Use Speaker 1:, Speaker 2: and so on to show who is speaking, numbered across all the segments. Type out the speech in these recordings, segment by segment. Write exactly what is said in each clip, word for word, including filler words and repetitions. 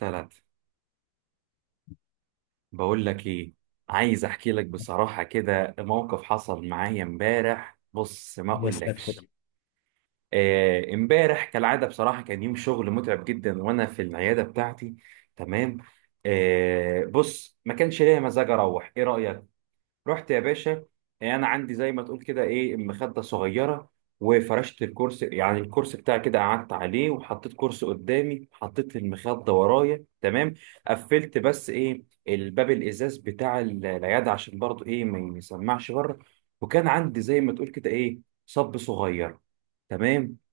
Speaker 1: ثلاثة. بقول لك ايه، عايز احكي لك بصراحة كده، موقف حصل معايا امبارح، بص ما
Speaker 2: يا ساتر.
Speaker 1: اقولكش. آه، امبارح كالعادة بصراحة كان يوم شغل متعب جدا وانا في العيادة بتاعتي. تمام. آه، بص ما كانش ليا مزاج اروح، ايه رأيك؟ رحت يا باشا. يعني انا عندي زي ما تقول كده ايه، مخده صغيره، وفرشت الكرسي، يعني الكرسي بتاعي كده قعدت عليه وحطيت كرسي قدامي، حطيت المخده ورايا. تمام. قفلت بس ايه الباب الازاز بتاع ال- العياده عشان برضو ايه ما يسمعش بره. وكان عندي زي ما تقول كده ايه، صب صغير. تمام.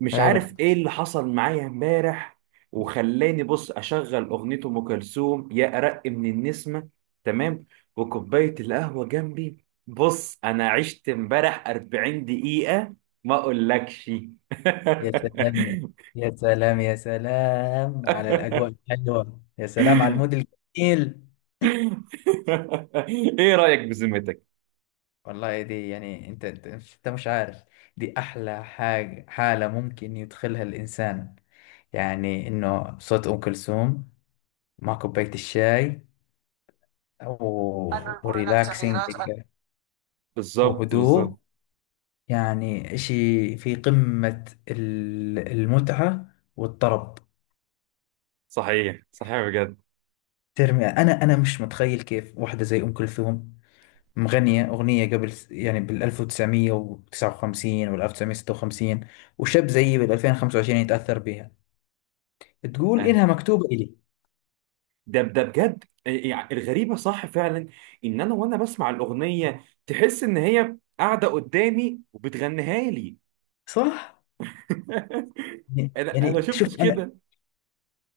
Speaker 1: مش
Speaker 2: حلو.
Speaker 1: عارف ايه اللي حصل معايا امبارح وخلاني بص اشغل اغنية ام كلثوم، يا ارق من النسمة. تمام. وكوباية القهوة جنبي، بص انا عشت امبارح أربعين دقيقة ما اقولكش.
Speaker 2: يا سلام، يا سلام، يا سلام على الأجواء الحلوة، يا سلام على المود الجميل.
Speaker 1: ايه رأيك بذمتك؟
Speaker 2: والله دي يعني أنت أنت أنت مش عارف، دي أحلى حاجة، حالة ممكن يدخلها الإنسان، يعني إنه صوت أم كلثوم مع كوباية الشاي
Speaker 1: أن
Speaker 2: و-
Speaker 1: يكون هناك
Speaker 2: وريلاكسينج
Speaker 1: تغييرات.
Speaker 2: هيك
Speaker 1: بالظبط بالظبط.
Speaker 2: وهدوء، يعني إشي في قمة ال- المتعة والطرب.
Speaker 1: صحيح صحيح بجد.
Speaker 2: ترمي انا انا مش متخيل كيف واحده زي ام كلثوم مغنيه اغنيه قبل س- يعني بال ألف وتسعمية وتسعة وخمسين وال ألف وتسعمية وستة وخمسين، وشاب زيي بال ألفين وخمسة وعشرين يتاثر بها، تقول انها مكتوبه الي.
Speaker 1: ده ده بجد. إيه، إيه، يعني الغريبة صح فعلا، ان انا وانا بسمع الاغنية تحس ان هي قاعدة قدامي وبتغنيها لي.
Speaker 2: صح. يعني
Speaker 1: انا انا
Speaker 2: يعني شوف
Speaker 1: شفتش
Speaker 2: انا،
Speaker 1: كده.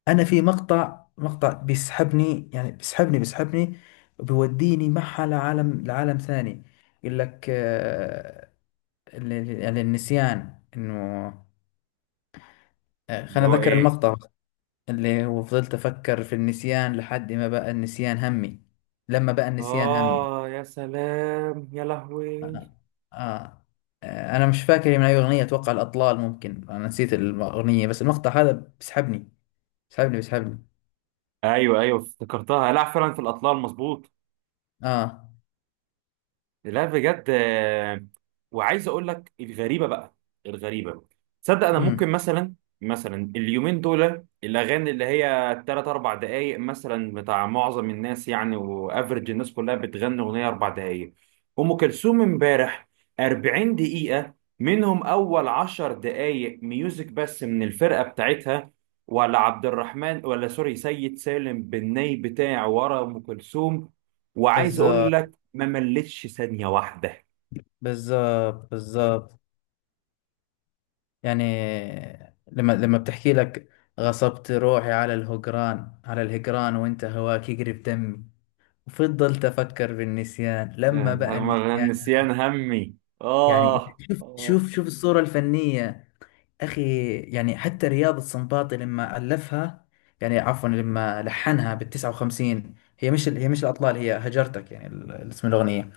Speaker 2: انا في مقطع مقطع بيسحبني، يعني بيسحبني بيسحبني، وبيوديني معها لعالم لعالم ثاني. يقول لك آه، ال- ال- يعني النسيان انه، آه،
Speaker 1: اللي
Speaker 2: خلينا
Speaker 1: هو
Speaker 2: اتذكر
Speaker 1: ايه؟
Speaker 2: المقطع، اللي وفضلت أفكر في النسيان لحد ما بقى النسيان همي، لما بقى النسيان همي.
Speaker 1: اه يا سلام، يا لهوي.
Speaker 2: آه. آه. آه، أنا مش فاكر من أي أغنية، أتوقع الأطلال، ممكن أنا نسيت الأغنية بس المقطع هذا بيسحبني، بيسحبني بيسحبني.
Speaker 1: ايوه ايوه افتكرتها، لا فعلا في الاطلال، مظبوط.
Speaker 2: آه.
Speaker 1: لا بجد. آه، وعايز اقول لك الغريبه بقى، الغريبه. تصدق انا
Speaker 2: أمم
Speaker 1: ممكن مثلا، مثلا اليومين دول الاغاني اللي هي ثلاث أربع دقائق مثلا بتاع معظم الناس، يعني وافرج الناس كلها بتغني اغنيه أربع دقائق. ام كلثوم امبارح أربعين دقيقه، منهم اول عشر دقائق ميوزك بس من الفرقه بتاعتها، ولا عبد الرحمن، ولا سوري، سيد سالم بالني بتاع ورا ام كلثوم. وعايز اقول
Speaker 2: بالظبط،
Speaker 1: ما ملتش ثانية واحدة.
Speaker 2: بالظبط، بالظبط. يعني لما لما بتحكي لك غصبت روحي على الهجران، على الهجران، وانت هواك يقرب دمي، وفضلت أفكر بالنسيان
Speaker 1: يا
Speaker 2: لما بقى
Speaker 1: نهار-
Speaker 2: النسيان.
Speaker 1: النسيان همي.
Speaker 2: يعني
Speaker 1: آه
Speaker 2: شوف
Speaker 1: آه.
Speaker 2: شوف شوف الصورة الفنية، أخي. يعني حتى رياض السنباطي لما ألفها، يعني عفوا لما لحنها بال تسعة وخمسين، هي مش هي مش الأطلال، هي هجرتك، يعني ال- اسم الأغنية.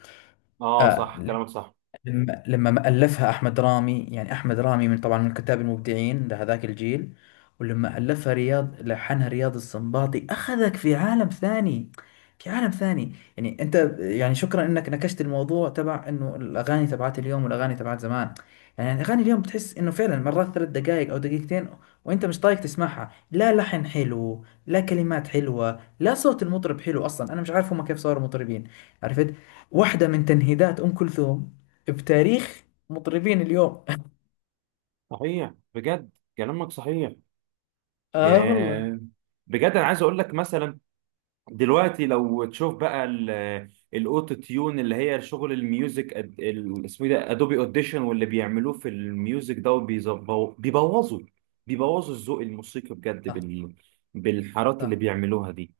Speaker 1: آه
Speaker 2: آه.
Speaker 1: صح، كلامك صح.
Speaker 2: لما لما ما ألفها أحمد رامي، يعني أحمد رامي من طبعا من الكتاب المبدعين لهذاك الجيل، ولما ألفها رياض، لحنها رياض السنباطي، أخذك في عالم ثاني، في عالم ثاني. يعني أنت، يعني شكرا أنك نكشت الموضوع تبع أنه الأغاني تبعت اليوم والأغاني تبعت زمان. يعني الأغاني اليوم بتحس أنه فعلا مرات ثلاث دقائق أو دقيقتين، وأنت مش طايق تسمعها، لا لحن حلو، لا كلمات حلوة، لا صوت المطرب حلو، أصلا أنا مش عارف هم كيف صاروا مطربين. عرفت، واحدة من تنهيدات أم كلثوم بتاريخ مطربين اليوم.
Speaker 1: صحيح بجد، كلامك صحيح.
Speaker 2: اه والله.
Speaker 1: ياه. بجد أنا عايز أقول لك مثلا، دلوقتي لو تشوف بقى ال- الأوتو تيون اللي هي شغل الميوزك، أد- ال- اسمه إيه ده، أدوبي أوديشن، واللي بيعملوه في الميوزك ده، وبيظبو- بيبوظوا بيبوظوا الذوق الموسيقي بجد،
Speaker 2: صح.
Speaker 1: بال بالحارات اللي
Speaker 2: صح
Speaker 1: بيعملوها دي.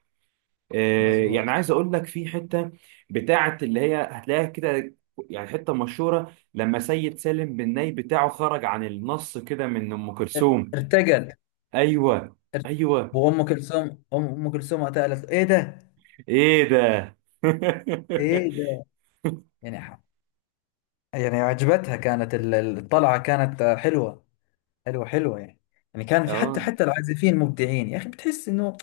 Speaker 1: آه، يعني
Speaker 2: مظبوط.
Speaker 1: عايز اقول لك في حته بتاعه اللي هي هتلاقيها كده، يعني حته مشهوره لما سيد سالم بن ناي بتاعه خرج عن النص كده من ام كلثوم.
Speaker 2: ارتجل.
Speaker 1: ايوه ايوه.
Speaker 2: وام كلثوم، ام أم كلثوم وقتها قالت له، ايه ده،
Speaker 1: ايه ده.
Speaker 2: ايه ده. يعني ح- يعني عجبتها، كانت ال- ال- الطلعه كانت حلوه، حلوه حلوه يعني. يعني كان في حتى
Speaker 1: اه
Speaker 2: حتى العازفين مبدعين يا اخي، بتحس انه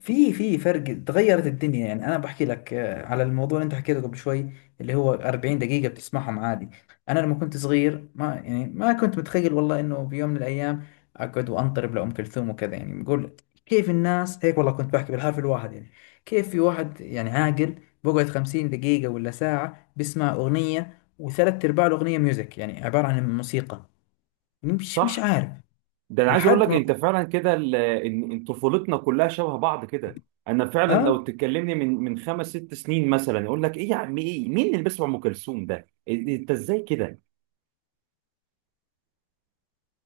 Speaker 2: في في فرق، تغيرت الدنيا. يعني انا بحكي لك آه، على الموضوع اللي انت حكيته قبل شوي، اللي هو أربعين دقيقة بتسمعهم عادي. انا لما كنت صغير ما يعني ما كنت متخيل والله انه في يوم من الايام اقعد وانطرب لأم كلثوم وكذا، يعني بقول كيف الناس هيك، والله كنت بحكي بالحرف الواحد، يعني كيف في واحد يعني عاقل بقعد خمسين دقيقة ولا ساعة بسمع أغنية، وثلاث أرباع الأغنية ميوزك، يعني عبارة عن موسيقى. مش مش
Speaker 1: صح.
Speaker 2: عارف
Speaker 1: ده انا عايز اقول
Speaker 2: لحد
Speaker 1: لك
Speaker 2: ما.
Speaker 1: انت فعلا كده، ال- ان إن طفولتنا كلها شبه بعض كده. انا فعلا
Speaker 2: اه.
Speaker 1: لو تكلمني من من خمس ست سنين مثلا اقول لك ايه يا عم، ايه مين اللي بيسمع ام كلثوم ده؟ إيه- إيه، انت ازاي كده؟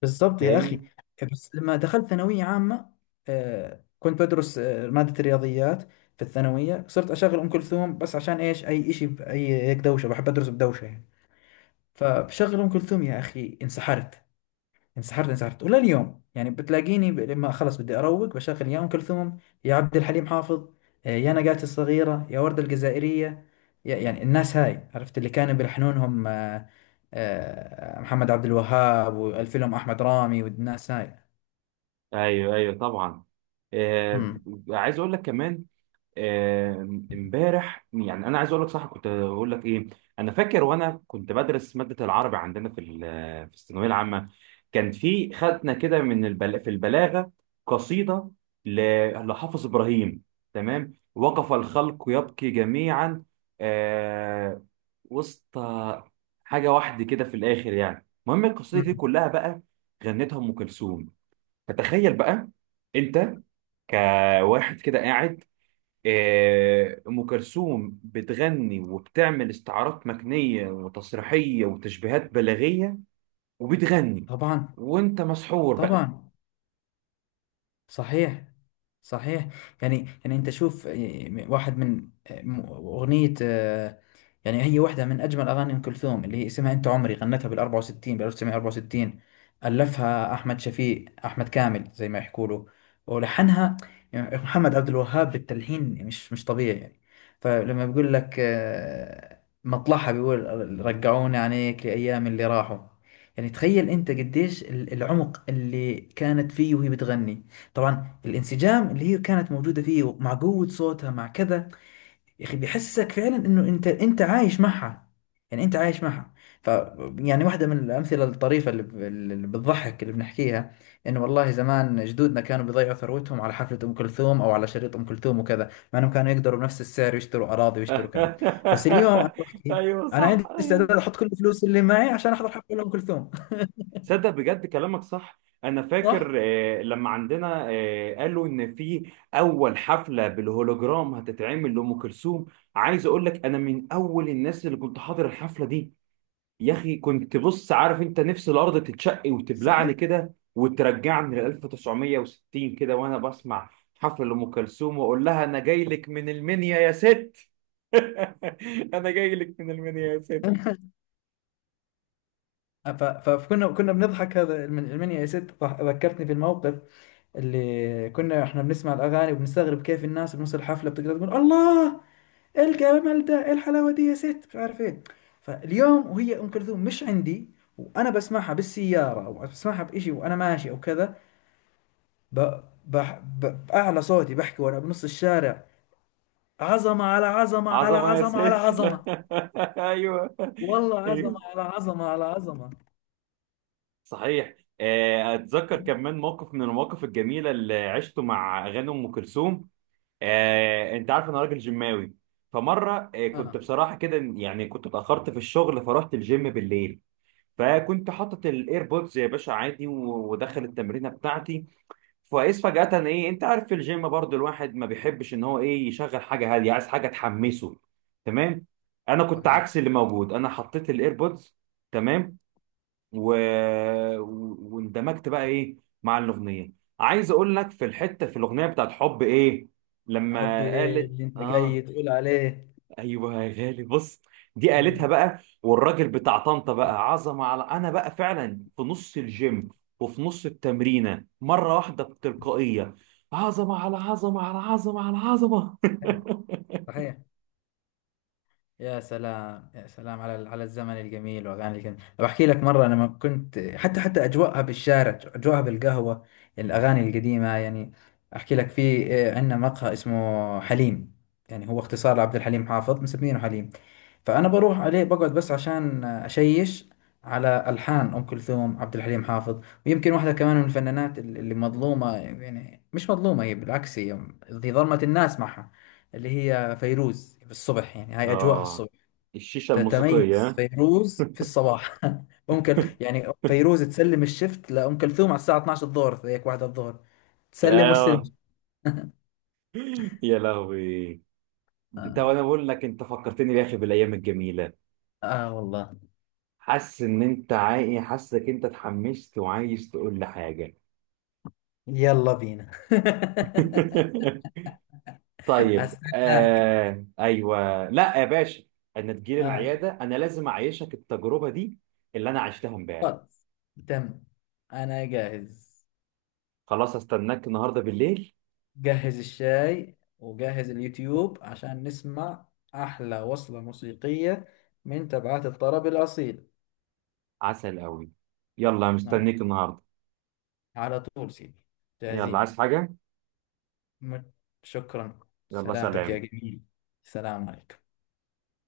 Speaker 2: بالظبط يا أخي.
Speaker 1: فاهمني؟
Speaker 2: بس لما دخلت ثانوية عامة، آه، كنت بدرس آه، مادة الرياضيات في الثانوية، صرت أشغل أم كلثوم بس عشان إيش أي إشي بأي هيك دوشة، بحب أدرس بدوشة يعني. فبشغل أم كلثوم يا أخي، انسحرت انسحرت انسحرت. ولا اليوم يعني بتلاقيني ب- لما خلص بدي اروق بشغل يا ام كلثوم، يا عبد الحليم حافظ، آه، يا نجاة الصغيرة، يا وردة الجزائرية، يا- يعني الناس هاي، عرفت اللي كانوا بيلحنونهم، آه، آه، محمد عبد الوهاب والفيلم احمد رامي والناس هاي.
Speaker 1: ايوه ايوه طبعا. آه.
Speaker 2: امم
Speaker 1: عايز اقول لك كمان، آه، امبارح يعني انا عايز اقول لك صح كنت اقول لك ايه. انا فاكر وانا كنت بدرس ماده العربي عندنا في ال- في الثانويه العامه، كان في خدنا كده من البل... في البلاغه قصيده ل... لحافظ ابراهيم. تمام، وقف الخلق يبكي جميعا، آه، وسط حاجه واحده كده في الاخر، يعني المهم القصيده دي
Speaker 2: أمم.
Speaker 1: كلها بقى غنتها ام كلثوم. فتخيل بقى انت كواحد كده قاعد، آه، ام كلثوم بتغني وبتعمل استعارات مكنيه وتسريحيه وتشبيهات بلاغيه، وبتغني
Speaker 2: طبعا.
Speaker 1: وانت مسحور بقى.
Speaker 2: طبعا. صحيح. صحيح. يعني يعني انت شوف، آه، واحد من آه، م- اغنية، آه، يعني هي واحدة من أجمل أغاني أم كلثوم، اللي هي اسمها أنت عمري، غنتها بال أربعة وستين، بال ألف وتسعمية وأربعة وستين. ألفها أحمد شفيق، أحمد كامل زي ما يحكوا له، ولحنها يعني محمد عبد الوهاب، بالتلحين مش مش طبيعي يعني. فلما بيقول لك آه، مطلعها، بيقول رجعوني عليك لأيام اللي راحوا. يعني تخيل أنت قديش ال- العمق اللي كانت فيه وهي بتغني، طبعا الانسجام اللي هي كانت موجودة فيه مع قوة صوتها مع كذا، يا اخي بيحسسك فعلا انه انت انت عايش معها، يعني انت عايش معها. ف، يعني واحده من الامثله الطريفه اللي, ب- اللي بتضحك اللي بنحكيها، انه والله زمان جدودنا كانوا بيضيعوا ثروتهم على حفله ام كلثوم او على شريط ام كلثوم وكذا، مع انهم كانوا يقدروا بنفس السعر يشتروا اراضي ويشتروا كذا. بس اليوم انا بحكي
Speaker 1: ايوه
Speaker 2: انا
Speaker 1: صح
Speaker 2: عندي
Speaker 1: ايوه.
Speaker 2: استعداد احط كل الفلوس اللي معي عشان احضر حفله ام كلثوم.
Speaker 1: صدق بجد كلامك صح، انا فاكر
Speaker 2: صح.
Speaker 1: آه، لما عندنا آه، قالوا ان في اول حفله بالهولوجرام هتتعمل لام كلثوم. عايز اقول لك انا من اول الناس اللي كنت حاضر الحفله دي، يا اخي كنت بص عارف انت، نفس الارض تتشق
Speaker 2: صحيح.
Speaker 1: وتبلعني كده وترجعني ل ألف وتسعمئة وستين كده، وانا بسمع حفل ام كلثوم واقول لها، انا جاي لك من المنيا يا ست. انا جاي لك من المنيا يا ست.
Speaker 2: ف- فكنا كنا بنضحك هذا المن- المنيا يا ست، ضح- ذكرتني في الموقف اللي كنا احنا بنسمع الاغاني وبنستغرب كيف الناس بنص الحفله بتقدر تقول الله، ايه الجمال ده، ايه الحلاوه دي يا ست، مش عارف ايه. فاليوم وهي ام كلثوم مش عندي، وانا بسمعها بالسياره او بسمعها بإشي وانا ماشي او كذا، ب... بح... ب... باعلى صوتي بحكي وانا بنص الشارع، عظمه على عظمه على
Speaker 1: عظمه يا
Speaker 2: عظمه على
Speaker 1: ست.
Speaker 2: عظمه.
Speaker 1: ايوه.
Speaker 2: والله عظمه
Speaker 1: ايوه
Speaker 2: على عظمه على عظمه.
Speaker 1: صحيح. آه، اتذكر كمان موقف من المواقف الجميله اللي عشته مع اغاني ام كلثوم. آه، انت عارف انا راجل جماوي، فمره آه، كنت
Speaker 2: اه.
Speaker 1: بصراحه كده يعني كنت اتاخرت في الشغل، فرحت الجيم بالليل، فكنت حاطط الايربودز يا باشا عادي و- ودخل التمرينه بتاعتي. فاذ فجاه ايه، انت عارف في الجيم برضو الواحد ما بيحبش ان هو ايه يشغل حاجه هاديه، عايز حاجه تحمسه. تمام. انا كنت
Speaker 2: صحيح.
Speaker 1: عكس اللي موجود، انا حطيت الايربودز. تمام. و... و- واندمجت بقى ايه مع الاغنيه. عايز اقول لك في الحته في الاغنيه بتاعت حب ايه،
Speaker 2: حبي
Speaker 1: لما
Speaker 2: إيه
Speaker 1: قالت
Speaker 2: اللي انت
Speaker 1: اه.
Speaker 2: جاي تقول عليه.
Speaker 1: ايوه يا غالي بص، دي قالتها
Speaker 2: مم.
Speaker 1: بقى، والراجل بتاع طنطا بقى عظمه على، انا بقى فعلا في نص الجيم وفي نص التمرينه، مره واحده بتلقائيه، عظمه على عظمه على عظمه على عظمه.
Speaker 2: صحيح. يا سلام، يا سلام على على الزمن الجميل واغاني الجميل. بحكي لك مره، انا ما كنت حتى حتى اجواءها بالشارع، اجواءها بالقهوه، الاغاني القديمه يعني. احكي لك، في آه، عندنا مقهى اسمه حليم، يعني هو اختصار لعبد الحليم حافظ، مسمينه حليم. فانا بروح عليه بقعد بس عشان اشيش على الحان ام كلثوم، عبد الحليم حافظ. ويمكن واحده كمان من الفنانات اللي مظلومه، يعني مش مظلومه، هي بالعكس، هي هي ظلمت الناس معها، اللي هي فيروز، بالصبح يعني هاي اجواءها
Speaker 1: اه
Speaker 2: الصبح،
Speaker 1: الشيشه الموسيقيه،
Speaker 2: تتميز
Speaker 1: ها؟
Speaker 2: فيروز في الصباح. ام كلثوم يعني، فيروز تسلم الشفت لام كلثوم على الساعه اثناشر الظهر، هيك واحده الظهر، تسلم واستلم.
Speaker 1: اه يا لهوي. انت
Speaker 2: آه.
Speaker 1: وانا بقول لك انت فكرتني يا اخي بالايام الجميله.
Speaker 2: اه والله.
Speaker 1: حاسس ان انت عاي... حاسسك انت اتحمست وعايز تقول لي حاجه.
Speaker 2: يلا بينا.
Speaker 1: طيب،
Speaker 2: استناك.
Speaker 1: آه... ايوه لا يا باشا، انا تجيلي
Speaker 2: اه
Speaker 1: العياده، انا لازم اعيشك التجربه دي اللي انا عشتها امبارح.
Speaker 2: خلاص، تم، انا جاهز.
Speaker 1: خلاص استناك النهارده بالليل.
Speaker 2: جهز الشاي وجهز اليوتيوب عشان نسمع احلى وصلة موسيقية من تبعات الطرب الاصيل.
Speaker 1: عسل قوي، يلا
Speaker 2: آه.
Speaker 1: مستنيك النهارده.
Speaker 2: على طول سيدي،
Speaker 1: يلا
Speaker 2: جاهزين.
Speaker 1: عايز حاجه؟
Speaker 2: مت- شكرا،
Speaker 1: يلا
Speaker 2: سلامتك يا
Speaker 1: سلام.
Speaker 2: جميل. سلام عليكم.